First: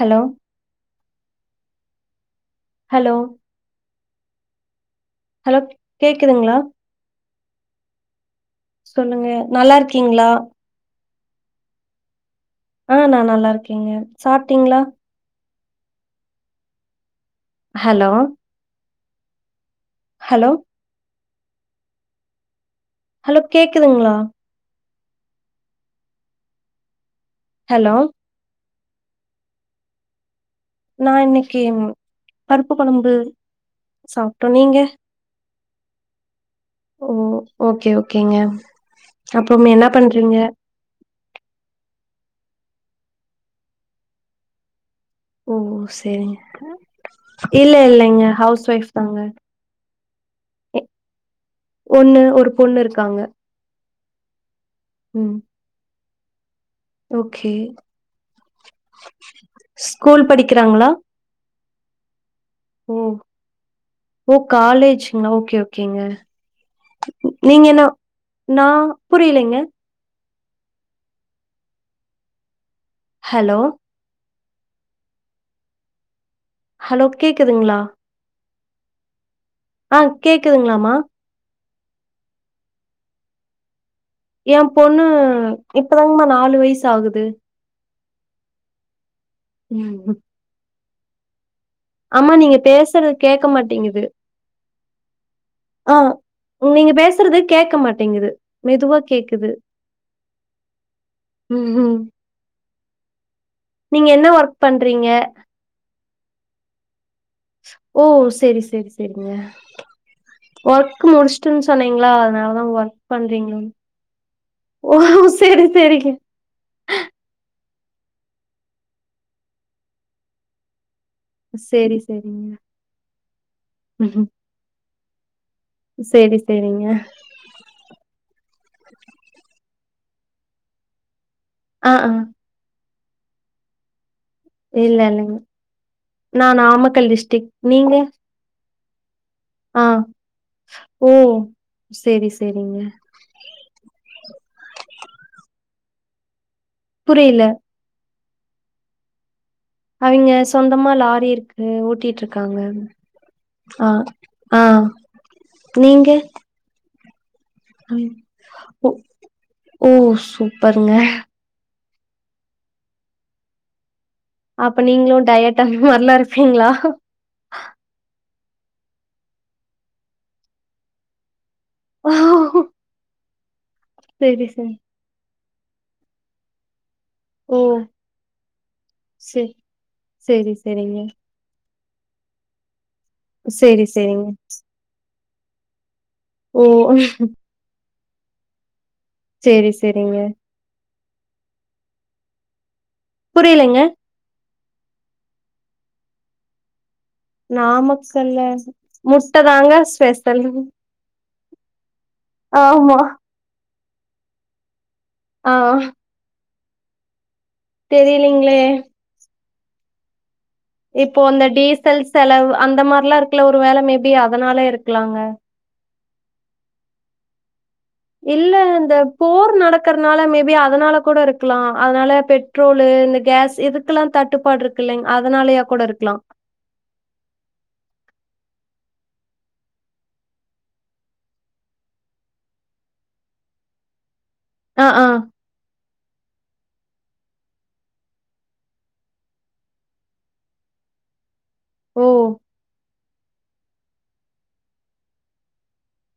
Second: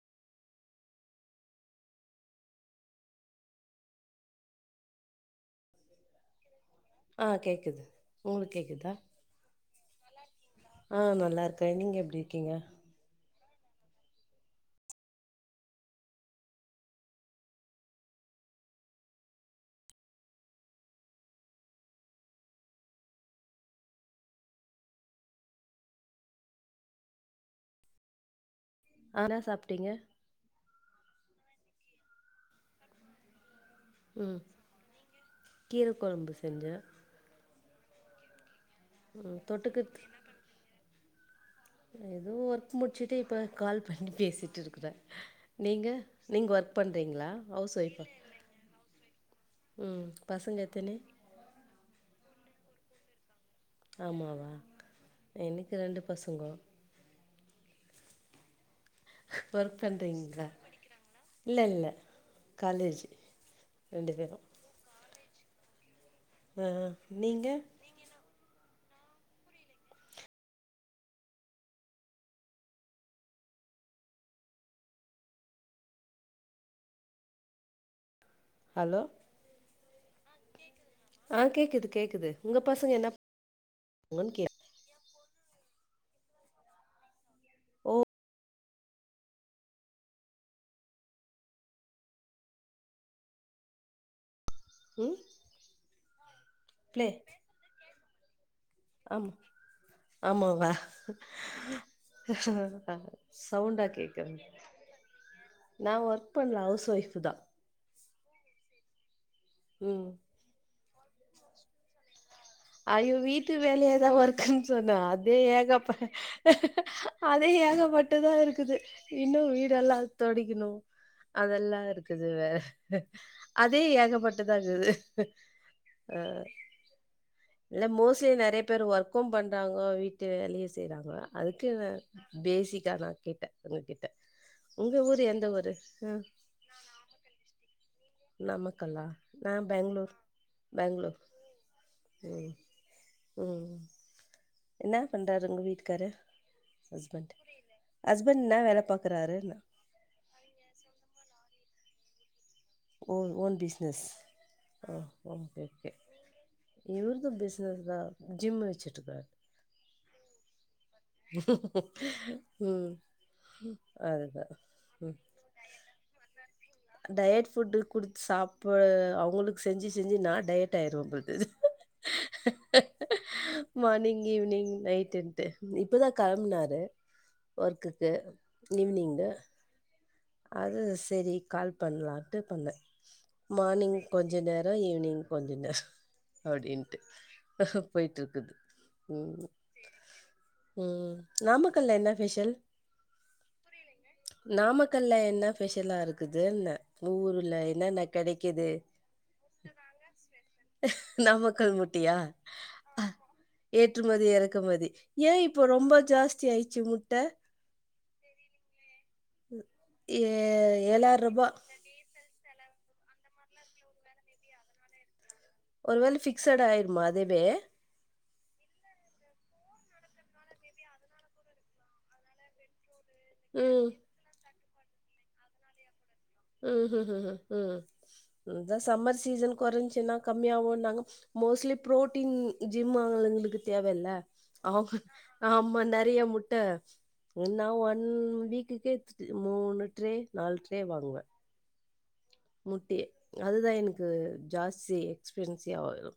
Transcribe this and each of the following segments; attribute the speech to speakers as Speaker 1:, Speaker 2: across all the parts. Speaker 1: Hello hello hello கேக்குதுங்களா
Speaker 2: ஆ கேக்குது உங்களுக்கு கேக்குதா
Speaker 1: சொல்லுங்க. நல்லா இருக்கீங்களா?
Speaker 2: ஆ நல்லாருக்கே நீங்க எப்டி இருக்கீங்க
Speaker 1: ஆ நா நல்லா இருக்கேங்க சாப்ட்டீங்களா ஹலோ ஹலோ ஹலோ கேக்குதுங்களா ஹலோ
Speaker 2: ஆ என்னா சாப்ட்டீங்க
Speaker 1: நா இன்னைக்கு பருப்பு கொழம்பு சாப்ட்டோ நீங்க
Speaker 2: கீரைக்கொழம்பு செஞ்ச
Speaker 1: ஓ ஓக்கே ஓக்கேங்க
Speaker 2: ம்
Speaker 1: அப்புறம் என்ன
Speaker 2: தொட்டுக்கத்
Speaker 1: பண்றீங்க
Speaker 2: எதோ ஒர்க் முடிச்சுட்டு இப்போ கால் பண்ணி பேசிட்டு இருக்குற
Speaker 1: ஓ!
Speaker 2: நீங்க
Speaker 1: சரிங்க.
Speaker 2: நீங்க ஒர்க் பண்றீங்களா
Speaker 1: இல்ல
Speaker 2: ஹவுஸ் ஒய்ஃபா
Speaker 1: இல்லைங்க. ஹவுஸ் ஒய்ஃப் தாங்க.
Speaker 2: ஆ பசங்க
Speaker 1: எ
Speaker 2: எத்தினி
Speaker 1: ஒண்ணு ஒரு பொண்ணு இருக்காங்க
Speaker 2: ஆமாவா எனக்கு ரெண்டு பசங்கோ
Speaker 1: ஓக்கே ஸ்கூல் படிக்கிறாங்களா
Speaker 2: இல்லல்ல
Speaker 1: ஓ
Speaker 2: பேரு
Speaker 1: ஓ காலேஜுங்க ஓக்கே ஓக்கேங்க
Speaker 2: ஆ நீங்க
Speaker 1: நா புரியலைங்க ஹலோ ஹலோ கேக்குதுங்களா
Speaker 2: ஹலோ
Speaker 1: ஆ கேக்குதுங்களாமா
Speaker 2: ஆ கேக்குது கேக்குது உங்க பசங்க என்னப் [inaudible] கேட்ட
Speaker 1: ஏ பொண்ணு இப்பதாங்கமா நாலு வயசு ஆகுது
Speaker 2: ஓ
Speaker 1: ம் ஆமா நீங்க பேசறது கேட்க மாட்டிங்குது
Speaker 2: ம்
Speaker 1: ஆ நீங்க
Speaker 2: பிளே
Speaker 1: பேசுறது கேட்க மாட்டிங்குது
Speaker 2: ஆமா ஆமாவ
Speaker 1: ம்ஹ்ம்.
Speaker 2: சவுண்ட்டு அ
Speaker 1: நீங்க என்ன ஒர்க் பண்றீங்க
Speaker 2: நா ஒர்க் பண்ணல ஹவுஸ் ஒய்ஃபு தா
Speaker 1: ஓ செரி செரி செரிங்க
Speaker 2: ம்
Speaker 1: ஒர்க் முடிச்சுட்டுன்னு சொன்னீங்களா அதனாலதா ஒர்க்
Speaker 2: ஐயோ
Speaker 1: பண்றீங்
Speaker 2: வீட்டு வேலைய தா ஒர்க்குன்னு சொன்னே அதே
Speaker 1: செரி
Speaker 2: ஏகப்ப
Speaker 1: செரிங்க.
Speaker 2: அதே ஏகப்பட்டதா இருக்குது இன்னு வீடெல்லா தொடைக்கணு அதெல்லா
Speaker 1: செரி
Speaker 2: இருக்குது
Speaker 1: செரிங்க.
Speaker 2: வேற அதே ஏகப்பட்டதா இருக்குது ஆ
Speaker 1: செரி செரிங்க.
Speaker 2: இல்ல மோஸ்ட்லி நெறைய பேர் ஒர்க்கு பண்றாங்கோ வீட்டு வேலையு செய்யறாங்கோ அதுக் குவ
Speaker 1: ஆ ஆ
Speaker 2: பேசிக்காதா கேட்டே உங்க கிட்ட
Speaker 1: இல்ல
Speaker 2: உங்க ஊரு
Speaker 1: இல்லங்க.
Speaker 2: எந்த ஊரு ஆ
Speaker 1: நா நாமக்கல் டிஸ்ட்டிக் நீங்க
Speaker 2: நாமக்கலா நா
Speaker 1: ஆ
Speaker 2: பேங்ளூர்
Speaker 1: ஓ!
Speaker 2: பேங்ளூர்
Speaker 1: சரி,
Speaker 2: ம்
Speaker 1: சரிங்க.
Speaker 2: ம் ம் இன்னா பண்றாரு உங்க வீட்டுக்காரு ஹஸ்பண்ட்
Speaker 1: புரியல.
Speaker 2: ஹஸ்பண் இன்னா வேல பாக்குறாருன்ன
Speaker 1: அவிங்க சொந்தமா லாரி இருக்கு ஓட்டிட்ருக்காங்க
Speaker 2: ஓ ஓன்
Speaker 1: ஆ,
Speaker 2: பிஸ்னஸ் ஆ ஓகே ஓகே
Speaker 1: நீங்க?
Speaker 2: இவ்ரது பிஸ்னஸ்தா
Speaker 1: ம்.
Speaker 2: ஜிம்மு
Speaker 1: ஓ
Speaker 2: வெச்சிட்ருக்ராரு
Speaker 1: ஓ சூப்பருங்க
Speaker 2: ம் அதுதா
Speaker 1: அப்ப நீங்ளு
Speaker 2: ம்
Speaker 1: டயட் அந்த மாரிலா இருப்பீங்ளா
Speaker 2: டயட் ஃபுட்டு குடுத் சாப்ப அவுங்களுக் செஞ்சி செஞ்சி நா டயட் ஆய்ருவே போல் தெர்து
Speaker 1: ஓ!
Speaker 2: மார்னிங்
Speaker 1: சரி,
Speaker 2: ஈவினிங்
Speaker 1: சரி.
Speaker 2: நைட்டுன்டு இப்பதா களம்ப்னாரு
Speaker 1: ஓ!
Speaker 2: ஒர்க்குக்கு ஈவ்னிங்கு
Speaker 1: சரி, சரி,
Speaker 2: அது
Speaker 1: சரிங்க.
Speaker 2: செரி கால் பண்ணலான்ட்டு பண்ண
Speaker 1: சரி,
Speaker 2: மார்னிங்
Speaker 1: சரிங்க.
Speaker 2: கொஞ்ச நேர ஆ ஈவினிங் கொஞ்ச நேர
Speaker 1: ஓ!
Speaker 2: அப்டின்ட்டு போய்ட்ருக்குது ம்
Speaker 1: சரி, சரிங்க.
Speaker 2: ம் நாமக்கல்ல என்ன ஃபெஷல்
Speaker 1: புரியலங்க
Speaker 2: நாமக்கல்ல என்ன ஃபெஷலா இருக்குதுன்ன ஊருல என்னன்ன
Speaker 1: நாமக்கல்ல
Speaker 2: கெடைக்குது
Speaker 1: முட்ட தாங்க ஸ்பெஷல்.
Speaker 2: நாமக்கல் முட்டையா
Speaker 1: ஆமா.
Speaker 2: ஏற்றுமதி எறக்குமதி ஏ
Speaker 1: ஆ
Speaker 2: இப்போ ரொம்ப ஜாஸ்தியாச்சு முட்ட
Speaker 1: தெரியலிங்ளே
Speaker 2: ஏ
Speaker 1: இப்போ
Speaker 2: ரூ.
Speaker 1: அந்த டீசல் செலவு அந்த மாரிலா இருக்குல ஒரு வேள மேபி அதனால இருக்கலாங்க
Speaker 2: ஒருவேள ஃபிக்சட் ஆயிருமா அதவே
Speaker 1: இல்ல இந்த போர் நடக்கறனால மேபி அதனால கூட இருககலா அதனால பெட்ரோலு இந்த கேஸ்
Speaker 2: ம்.
Speaker 1: இதுக்கெல்லா தட்டுப்பாடுருக்கு இல்லைங் அதனாலயா கூட இருக்லா
Speaker 2: ம் ம் ம் ம் ம் ம் இதா சம்மர் சீசன் கொறஞ்சுன்னா கம்மியாகுன்னாங்க மோஸ்ட்லி பு்ரோட்டீன் ஜிம் ஆளுங்களுக்கு தேவ இல்ல
Speaker 1: ஆ,
Speaker 2: அவுங்க
Speaker 1: ஆ.
Speaker 2: ஆமா நெறைய முட்ட நா ஒன் வீக்குக்கே த் மூணு ட்ரே நால் ட்ரே வாங்குவே
Speaker 1: ஓ
Speaker 2: முட்டயே அதுதா எனக்கு ஜாஸ்தி எக்ஸ்பென்சே ஆகு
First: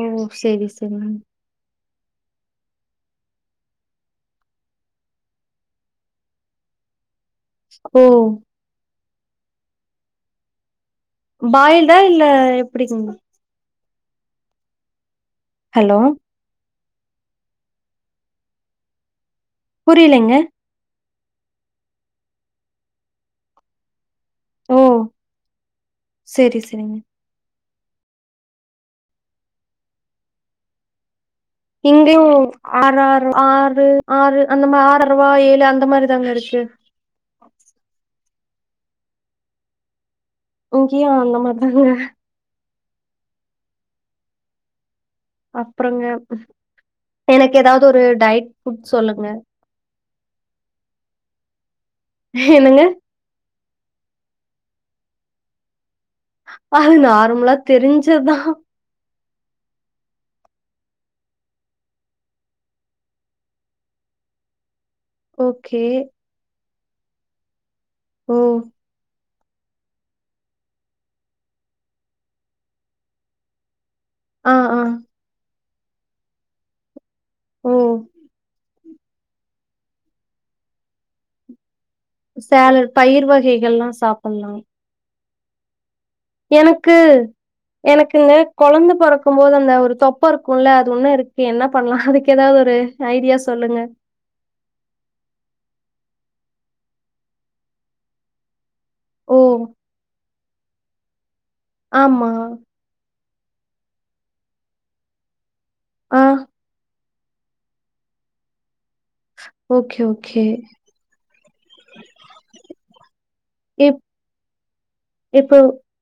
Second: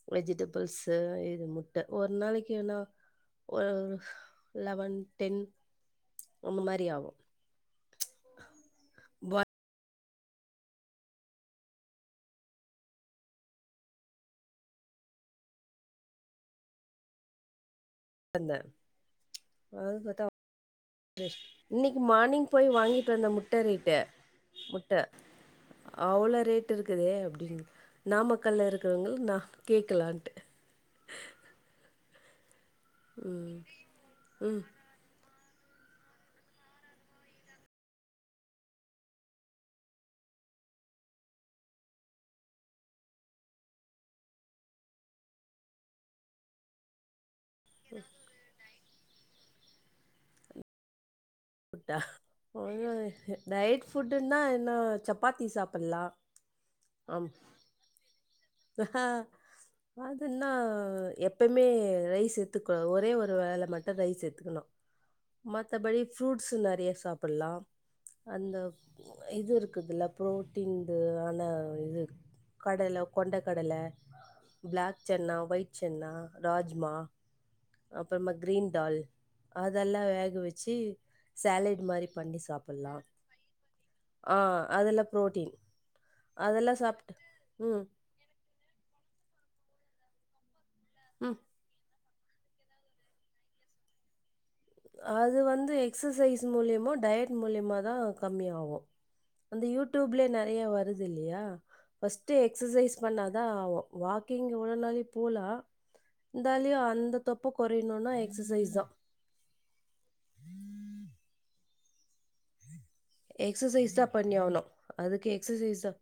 Speaker 1: ஓ! சரி,
Speaker 2: வெஜிடபிள்ஸ்
Speaker 1: சரிங்க.
Speaker 2: இது முட் ட ஒரு நாளைக்கின்னா ஒரு லெவன் டென் அந்த மாரி ஆவு
Speaker 1: ஓ பாயில்டா இல்ல எப்படிங் ஹலோ
Speaker 2: அந்த அது பத்தா
Speaker 1: புரியலைங்க.
Speaker 2: இன்னைக்கி மார்னிங் போய் வாங்கிட்டு வந்த முட்ட ரேட்டு
Speaker 1: ஓ!
Speaker 2: முட்ட அவ்ளோ
Speaker 1: சரி, சரிங்க.
Speaker 2: ரேட்டுருக்குதே அப்டின் நாமக்கல்ல இருக்கிறவங்கள் நா கேக்கலான்ட்டு
Speaker 1: இங்கயு ஆறாரு
Speaker 2: ம்
Speaker 1: ஆறு ஆறு
Speaker 2: ம்
Speaker 1: அந்த மா ஆறா ருவா ஏழு அந்த மாரி தாங்க இருக்கு இங்கயு அந்த மாரிதாங்க அப்புறங்க எனக்கு எதாவது ஒரு டயட் ஃபுட் சொல்லுங்க
Speaker 2: ஃபுட்டா
Speaker 1: என்னங்க?
Speaker 2: டயட் ஃபுட்டுன்னா என்ன சப்பாத்தி சாப்பில்லா
Speaker 1: அது நார்மலா தெரிஞ்சத்தா
Speaker 2: சஹ அதன்னா எப்பம்மே ரைஸ் சேத்துக்கொள்ள ஒரே ஒரு வேல மட்டு ரைஸ் சேத்துக்கணு
Speaker 1: ஓகே.
Speaker 2: மத்தபடி ஃப்ரூட்ஸ் நெறைய சாப்புட்லா
Speaker 1: ஓ!
Speaker 2: அந்த இது இருக்குதுல புரோட்டீன்து ஆன இது கடல கொண்ட கடல
Speaker 1: ஆ, ஆ.
Speaker 2: பிளாக் சென்னா ஒயிட் சென்னா ராஜ்மா
Speaker 1: ஓ!
Speaker 2: அப்றமா கிரீன் டால் அதெல்லா வேக வச்சி சலேட் மாரி பண்ணி
Speaker 1: சாலட்
Speaker 2: சாப்பில்லா
Speaker 1: பயிர் வகைகள்லாம்
Speaker 2: அ
Speaker 1: சாப்பிடலாம்.
Speaker 2: அதெல்ல புரோட்டீன் அதெல்லாம்
Speaker 1: எனக்கு
Speaker 2: சாப்ட்டு ம்
Speaker 1: எனக் ஏங்க குழந்த பொறக்கும்போது அந்த ஒரு தொப்ப இருக்குல்ல அது இன்னு
Speaker 2: ம்
Speaker 1: இருக்கு என்ன பண்லா அது இங்கு ஏதா ஒரு ஐடியா சொல்லுங்க
Speaker 2: அது வந்து எக்சசைஸ் மூலியமோ டயட் மூலியமாதா கம்மியாகு
Speaker 1: ஓ!
Speaker 2: அந்த யூடுயூப்லயே நெறைய வருதில்லையா
Speaker 1: ஆமா.
Speaker 2: பஸ்ட்டு எக்சசைஸ் பண்ணாதா வாக்கிங் எவ்ளோனாலி போலா
Speaker 1: ஆ.
Speaker 2: இந்தாலயு அந்த தொப்ப கொறையணுன்னா எக்ஸசைதா
Speaker 1: ஓகே ஓகே
Speaker 2: எக்ஸசைஸ்
Speaker 1: இப்
Speaker 2: தா பண்ணியாவனு அதுக்கு எக்ஸசைஸ் தா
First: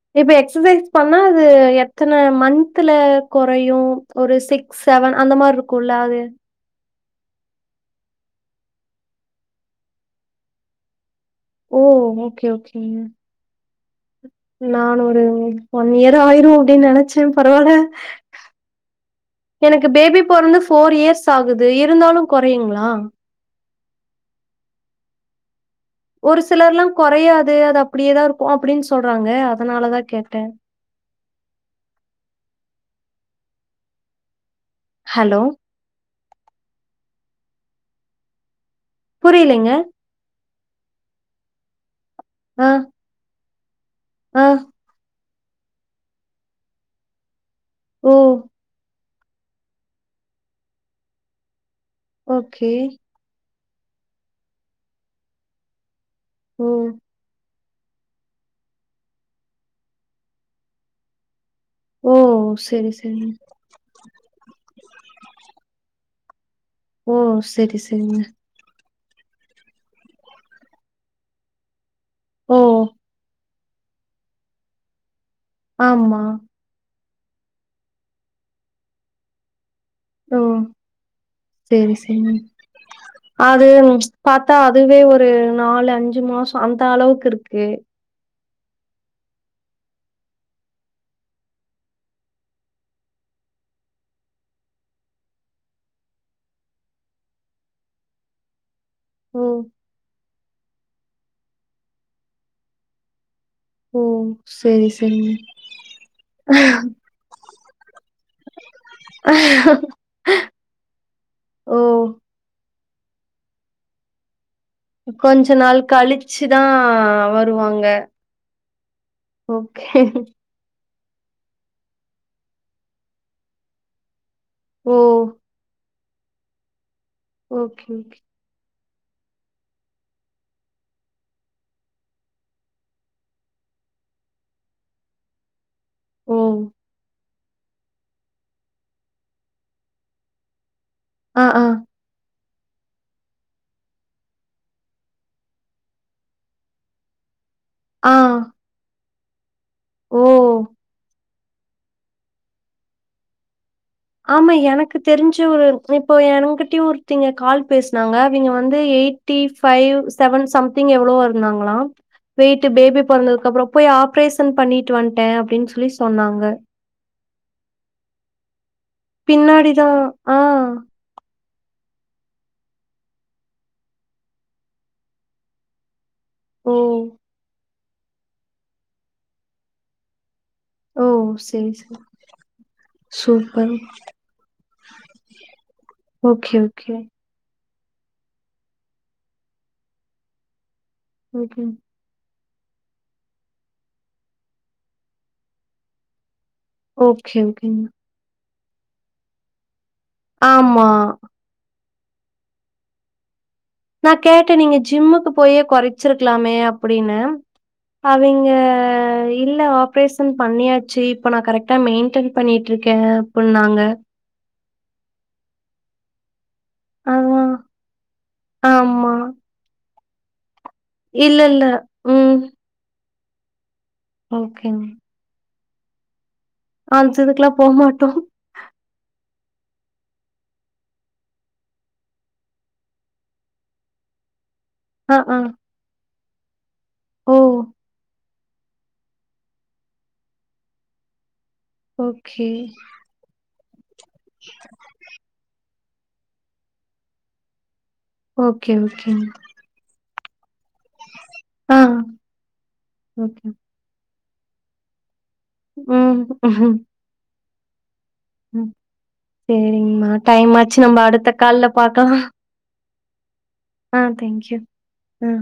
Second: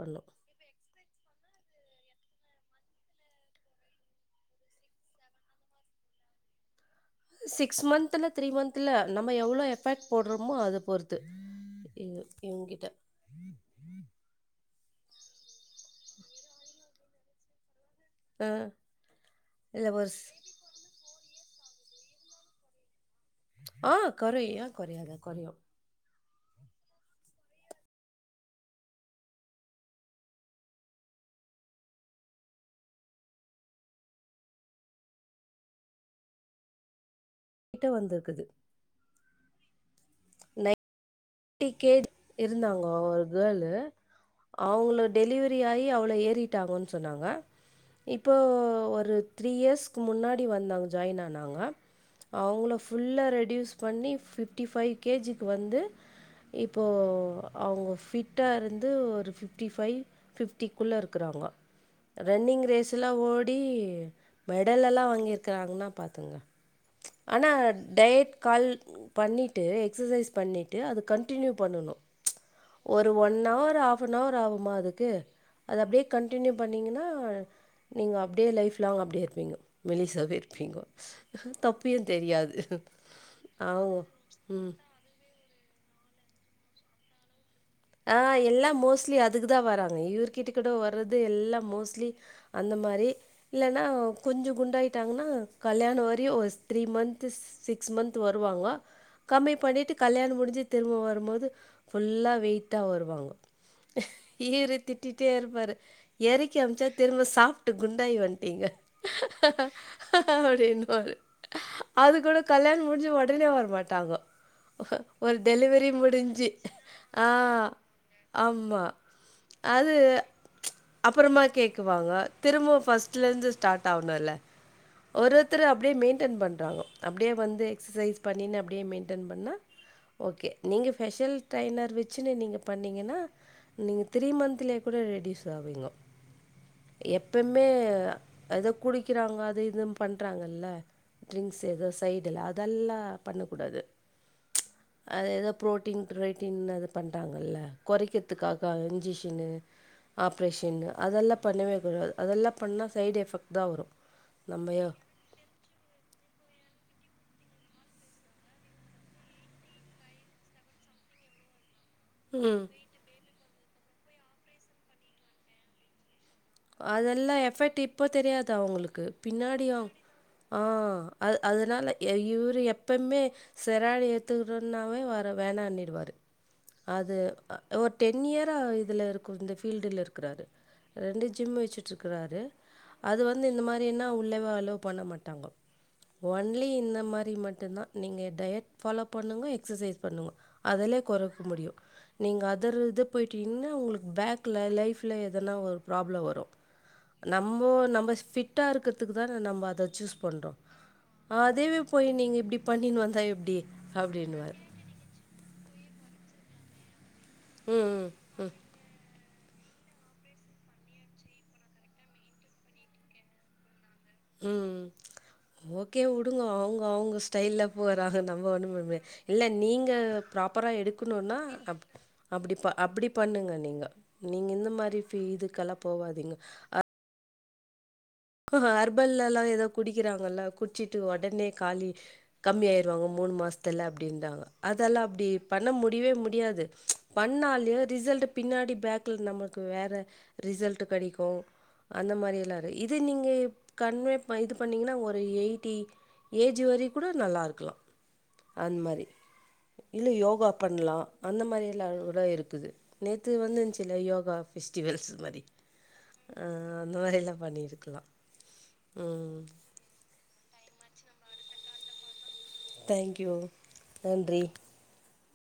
Speaker 2: பண்ணும்
Speaker 1: எக்சசைஸ் பண்ணா அது எத்தன மந்துல கொறையு ஒரு சிக் செவன் அந்த மார்ருக்குல்ல அது
Speaker 2: சிக்ஸ் மந்த்துல த்ரீ மந்த்துல நம்ம எவ்ளோ எஃபெட் போட்றோமோ அத பொறுத்
Speaker 1: ஓ ஓகே ஓகேங்க நான் ஒரு ஒன் இயர் ஆயிரு அப்டின்னு நெனச்சே பரவால்ல
Speaker 2: ஆ
Speaker 1: எனக்கு
Speaker 2: இல்லை
Speaker 1: பேபி
Speaker 2: ஒரு
Speaker 1: போறந்து போஃர் இயர்ஸ் ஆகுது இருந்தாலு கொறையுங்ளா
Speaker 2: ஆ கொறயு ஏ கொறையாது கொறையு
Speaker 1: ஒரு சிலர் ல்லா குறையாது அது அப்டியேதா இருக்கு அப்டின்னு சொல்றாங்க அதனாலதா கேட்டே ஹலோ
Speaker 2: கிட்ட வந்துர்க்குது
Speaker 1: புரியலேங்க
Speaker 2: டி கே
Speaker 1: ஆ
Speaker 2: இருந்தாங்கோ ஒரு கேளு
Speaker 1: ஆ
Speaker 2: அவங்கள டெலிவரி ஆயி அவ்ளோ ஏறிட்டாங்கன்னு சொன்னாங்க
Speaker 1: ஓ
Speaker 2: இப்போ ஒரு த்ரீ இயர்ஸ்க்கு முன்னாடி வந்தாங்க ஜாயின் ஆனாங்க
Speaker 1: ஓகே
Speaker 2: அவங்கள ஃபுல்லா ரெட்யூஸ் பண்ணி ஃபிப்டி ஃபைவ் கேஜிக்கு வந்து
Speaker 1: ஓ
Speaker 2: இப்போ அவங்க ஃபிட்டா ருந்து ஒரு ஃபிஃப்டி ஃபைவ் ஃபிஃப்டிக்குள்ள இருக்குறாங்கொ
Speaker 1: ஓ
Speaker 2: ரன்னிங்
Speaker 1: செரி
Speaker 2: ரேஸ்ஸெலா
Speaker 1: செரிங்க
Speaker 2: ஓடி மெடலெல்லா வாங்கியிருக்குறாங்னா பாத்துக்கங்க
Speaker 1: ஓ
Speaker 2: ஆனா
Speaker 1: செரி செரிங்க
Speaker 2: டயட் கல் பண்ணிட்டு எக்ஸசைஸ் பண்ணிட்டு அது கன்டினியூ பண்ணணு ம்ச்
Speaker 1: ஓ
Speaker 2: ஒரு ஒன் அவர் ஹாப்னவர் ஆகுமா அதுக்கு அது அப்டியே
Speaker 1: ஆமா
Speaker 2: கண்டினியூ பண்ணீங்கன்னா நீங்க அப்டியே லைப் லாங் அப்டியே இருப்பீங்க மெலிசாவே
Speaker 1: ஓ
Speaker 2: இருப்பீங்க
Speaker 1: செரி
Speaker 2: தொப்பயு
Speaker 1: செரிங்க
Speaker 2: தெரியாது
Speaker 1: அது
Speaker 2: ஆமா.
Speaker 1: பாத்தா
Speaker 2: ம்.
Speaker 1: அதுவே ஒரு நாலு அஞ்சு மாசொ அந்த அளவுக்கு இருக்கு
Speaker 2: ஆ எல்லா மோஸ்ட்லி அதுக்கு தா வராங்க இவரு கிட்ட கூடி வர்றது எல்லா மோஸ்ட்லி அந்த மாரி இல்லன்னா கொஞ்ச குண்டாயிட்டாங்னா கல்யாண வரையு ஒரு த்ரீ மந்த்து சிக்ஸ் மந்த் வருவாங்கொ
Speaker 1: ஓ
Speaker 2: கம்மி பண்ணிட்டு கல்யாணம் முடிஞ்சு திரும்ப வரும்போது ஃபுல்லா வெயிட்டா வருவாங்க
Speaker 1: ஓ
Speaker 2: இவ்ரு
Speaker 1: செரி
Speaker 2: திட்டிட்டே
Speaker 1: செரிங்க
Speaker 2: இருப்பாரு எறக்கி அம்ச்சா திரும்ப சாப்ட்டு குண்டாயி வன்ட்டீங்க அப்டின்னுவாரு
Speaker 1: ஓ!
Speaker 2: அது கூட கல்யாணம் முடிஞ்சு உடனே வரமாட்டாங்கோ ஒரு
Speaker 1: கொஞ்ச
Speaker 2: டெலிவரி முடிஞ்சு ஆ
Speaker 1: உங்க
Speaker 2: ஆமா அது அப்பறமா கேக்குவாங்க திரும்பவு ஃபர்ஸ்ட்ல இருந்து ஸ்டார்ட் ஆவணுல்ல
Speaker 1: ஓ!
Speaker 2: ஒருத்தொரு அப்டியே மெயின்டென் பண்றாங்கோ அப்டியே வந்து
Speaker 1: ஓகே, ஓகே.
Speaker 2: எக்ஸசைஸ் பண்ணின்னு அப்டியே மெயின்டன் பண்ணா ஓகே நீங்கள் ஸ்பெஷல் ட்ரைனர் வச்சுனு நீங்க பண்ணீங்கன்னா நீங்க த்ரீ மந்த்லே கூட ரெடியூஸ் ஆவீங்கோ
Speaker 1: ஓ!
Speaker 2: எப் எப்பமே எதோ குடிக்கிறாங்க அது இது பண்றாங்கல்ல
Speaker 1: ஆ,
Speaker 2: ட்ரிங்க்ஸ்
Speaker 1: ஆ,
Speaker 2: எதோ சைடுல்ல அதெல்லா பண்ணக்கூடாது அது எதோ ப்ரோட்டீன் ட்ரேட்டின்ங்குனு எது பண்றாங்க இல்ல
Speaker 1: ஆ.
Speaker 2: குறைக்கிறதுக்காக இன்ஜெக்ஷனு
Speaker 1: ஓ!
Speaker 2: ஆப்ரேஷன் அது அதெல்லா பண்ணவே கூடாது அதெல்லா பண்ணா சைடு எஃபெக்ட் தா வரு
Speaker 1: ஆமா எனக்த் தெரிஞ்சு ஒரு இப்போ என்கிட்டயு ஒருத்திங்க கால் பேசுனாங்க அவங்க வந்து eighty five seven something எவ்வளவோ இருந்தாங்களா
Speaker 2: ம்
Speaker 1: வெயிட்டு பேபி பொறந்ததுக்கு அப்றோ போய் ஆப்ரேஷன் பண்ணிட்டு வன்டே அப்டின்னு சொல்லி சொன்னாங்க
Speaker 2: அதெல்லா எஃபெக்ட் இப்போ தெரியாது அவங்களுக்கு பின்னாடி ஆ அது அதனால எ இவரு எப்பமே செராய்டு ஏத்துவுடுறனாவே வர வேணான்னிருவாரு
Speaker 1: ஓ!
Speaker 2: அது ஒரு டென் இயரா இதுல இருக்கு இந்த ஃபீல்டுல இருக்கிறாரு
Speaker 1: ஓ
Speaker 2: ஜிம்
Speaker 1: சரி,
Speaker 2: வச்சுட்டு
Speaker 1: சரி.
Speaker 2: இருக்கிறாரு அது வந்து இந்த
Speaker 1: சூப்பர்.
Speaker 2: மாரினா உள்ளவே அலோ பண்ண மாட்டாங்க
Speaker 1: ஓகே,
Speaker 2: ஒன்லி
Speaker 1: ஓகே.
Speaker 2: இந்த மா மாரி மட்டு தா நீங்க டயட் ஃபாலோ பண்ணுங்க எக்ஸ்சசை பண்ணுங்க அதலே கொறைக்க
Speaker 1: ஓகே.
Speaker 2: முடியு நீங்க அதர் இத போய்டிட்டீங்கன்னா உங்களுக்கு பேக்ல லைஃப்ல் எதனா ஒரு ப்ராப்ளம் வரு
Speaker 1: ஓகே,
Speaker 2: நம்போ
Speaker 1: ஓகேங்க.
Speaker 2: நம்ம ஃபிட்டா இருக்கிறதுக்கு தானே நம்ம அத சூஸ் பண்றோ
Speaker 1: ஆமா.
Speaker 2: அதேவே போய் நீங்க இப்டி பண்ணின்னு வந்தா எப்டி
Speaker 1: நா கேட்டே நீங்க ஜிம்முக்கு போயே கொறச்சிருக்கலாமே அப்டினு
Speaker 2: ம் ம் ம்
Speaker 1: அவேங்க இல்ல ஆப்ரேஷன் பண்ணியாச்சு இப்ப நா கரெக்டா மெயின்டென் பண்ணிட்டு இருக்கே அப்டின்னாங்க
Speaker 2: ம் ம் ஓகே உடுங்க அவ் அவுங்க அவுங்க
Speaker 1: அதான்.
Speaker 2: ஸ்டைல்ல போறாக நம்ம ஒன்னு பண்ணமுடியாது
Speaker 1: ஆமா.
Speaker 2: இல்ல நீங்க ப்ராப்பரா எடுக் குணுனா
Speaker 1: இல்ல, இல்ல. ம்.
Speaker 2: அப்டி அப்டி பண்ணுங்க நீங்க நீங்க இந்த
Speaker 1: ஓகேங்க.
Speaker 2: மாரி ஃபி இதுக்கெல்லா போவாதீங்க அ
Speaker 1: ஆம்ஸ் இதுக்கெல்லா போமாட்டோ
Speaker 2: ஹ ஹர்பல்ல எல்லா ஏதோ குடிக்கிறாங்கல்ல குடிச்சிட்டு உடனே காலி கம்மிய ஆயிருவாங்க மூணு மாசத்துல அப்டின்டாங்க அதெல்லா
Speaker 1: அ,
Speaker 2: அப்டி
Speaker 1: ஆ. ஆ.
Speaker 2: பண்ண முடியவே முடியாது
Speaker 1: ஓ!
Speaker 2: பண்ணாலியு ரிசல்ட்டு பின்னாடி பேக்ல நம்மளுக்கு வேற ரிசல்ட் கெடைக்கு அந்த மாரி
Speaker 1: ஓகே.
Speaker 2: எல்லா இரு இ இது நீங்க கன்வே இது பண்ணீங்கன்னா ஒரு எயிட்டி ஏஜ் வரிக்கு கூட நல்லா இருக்கலாம
Speaker 1: ஓகே,
Speaker 2: அந்த மாதிரி
Speaker 1: ஓகேங்க.
Speaker 2: இல்லை யோகா பண்ணலா அந்த மாதிரி
Speaker 1: ஆ.
Speaker 2: எல்லா கூட இருக்குது நேத்து
Speaker 1: ஓகே.
Speaker 2: வந்துச்சில யோகா ஃபெஸ்டிவல்ஸ் மாதிரி
Speaker 1: ம்.
Speaker 2: அ அந்த மாதிரில்லா பண்ணிருக்கலா
Speaker 1: ம் சரிங்கம்மா டைம் ஆச்சு நம்ம அடுத்த கால்ல பாக்கலா
Speaker 2: தேங்க் யூ
Speaker 1: ஆ தேங்க்யூ உ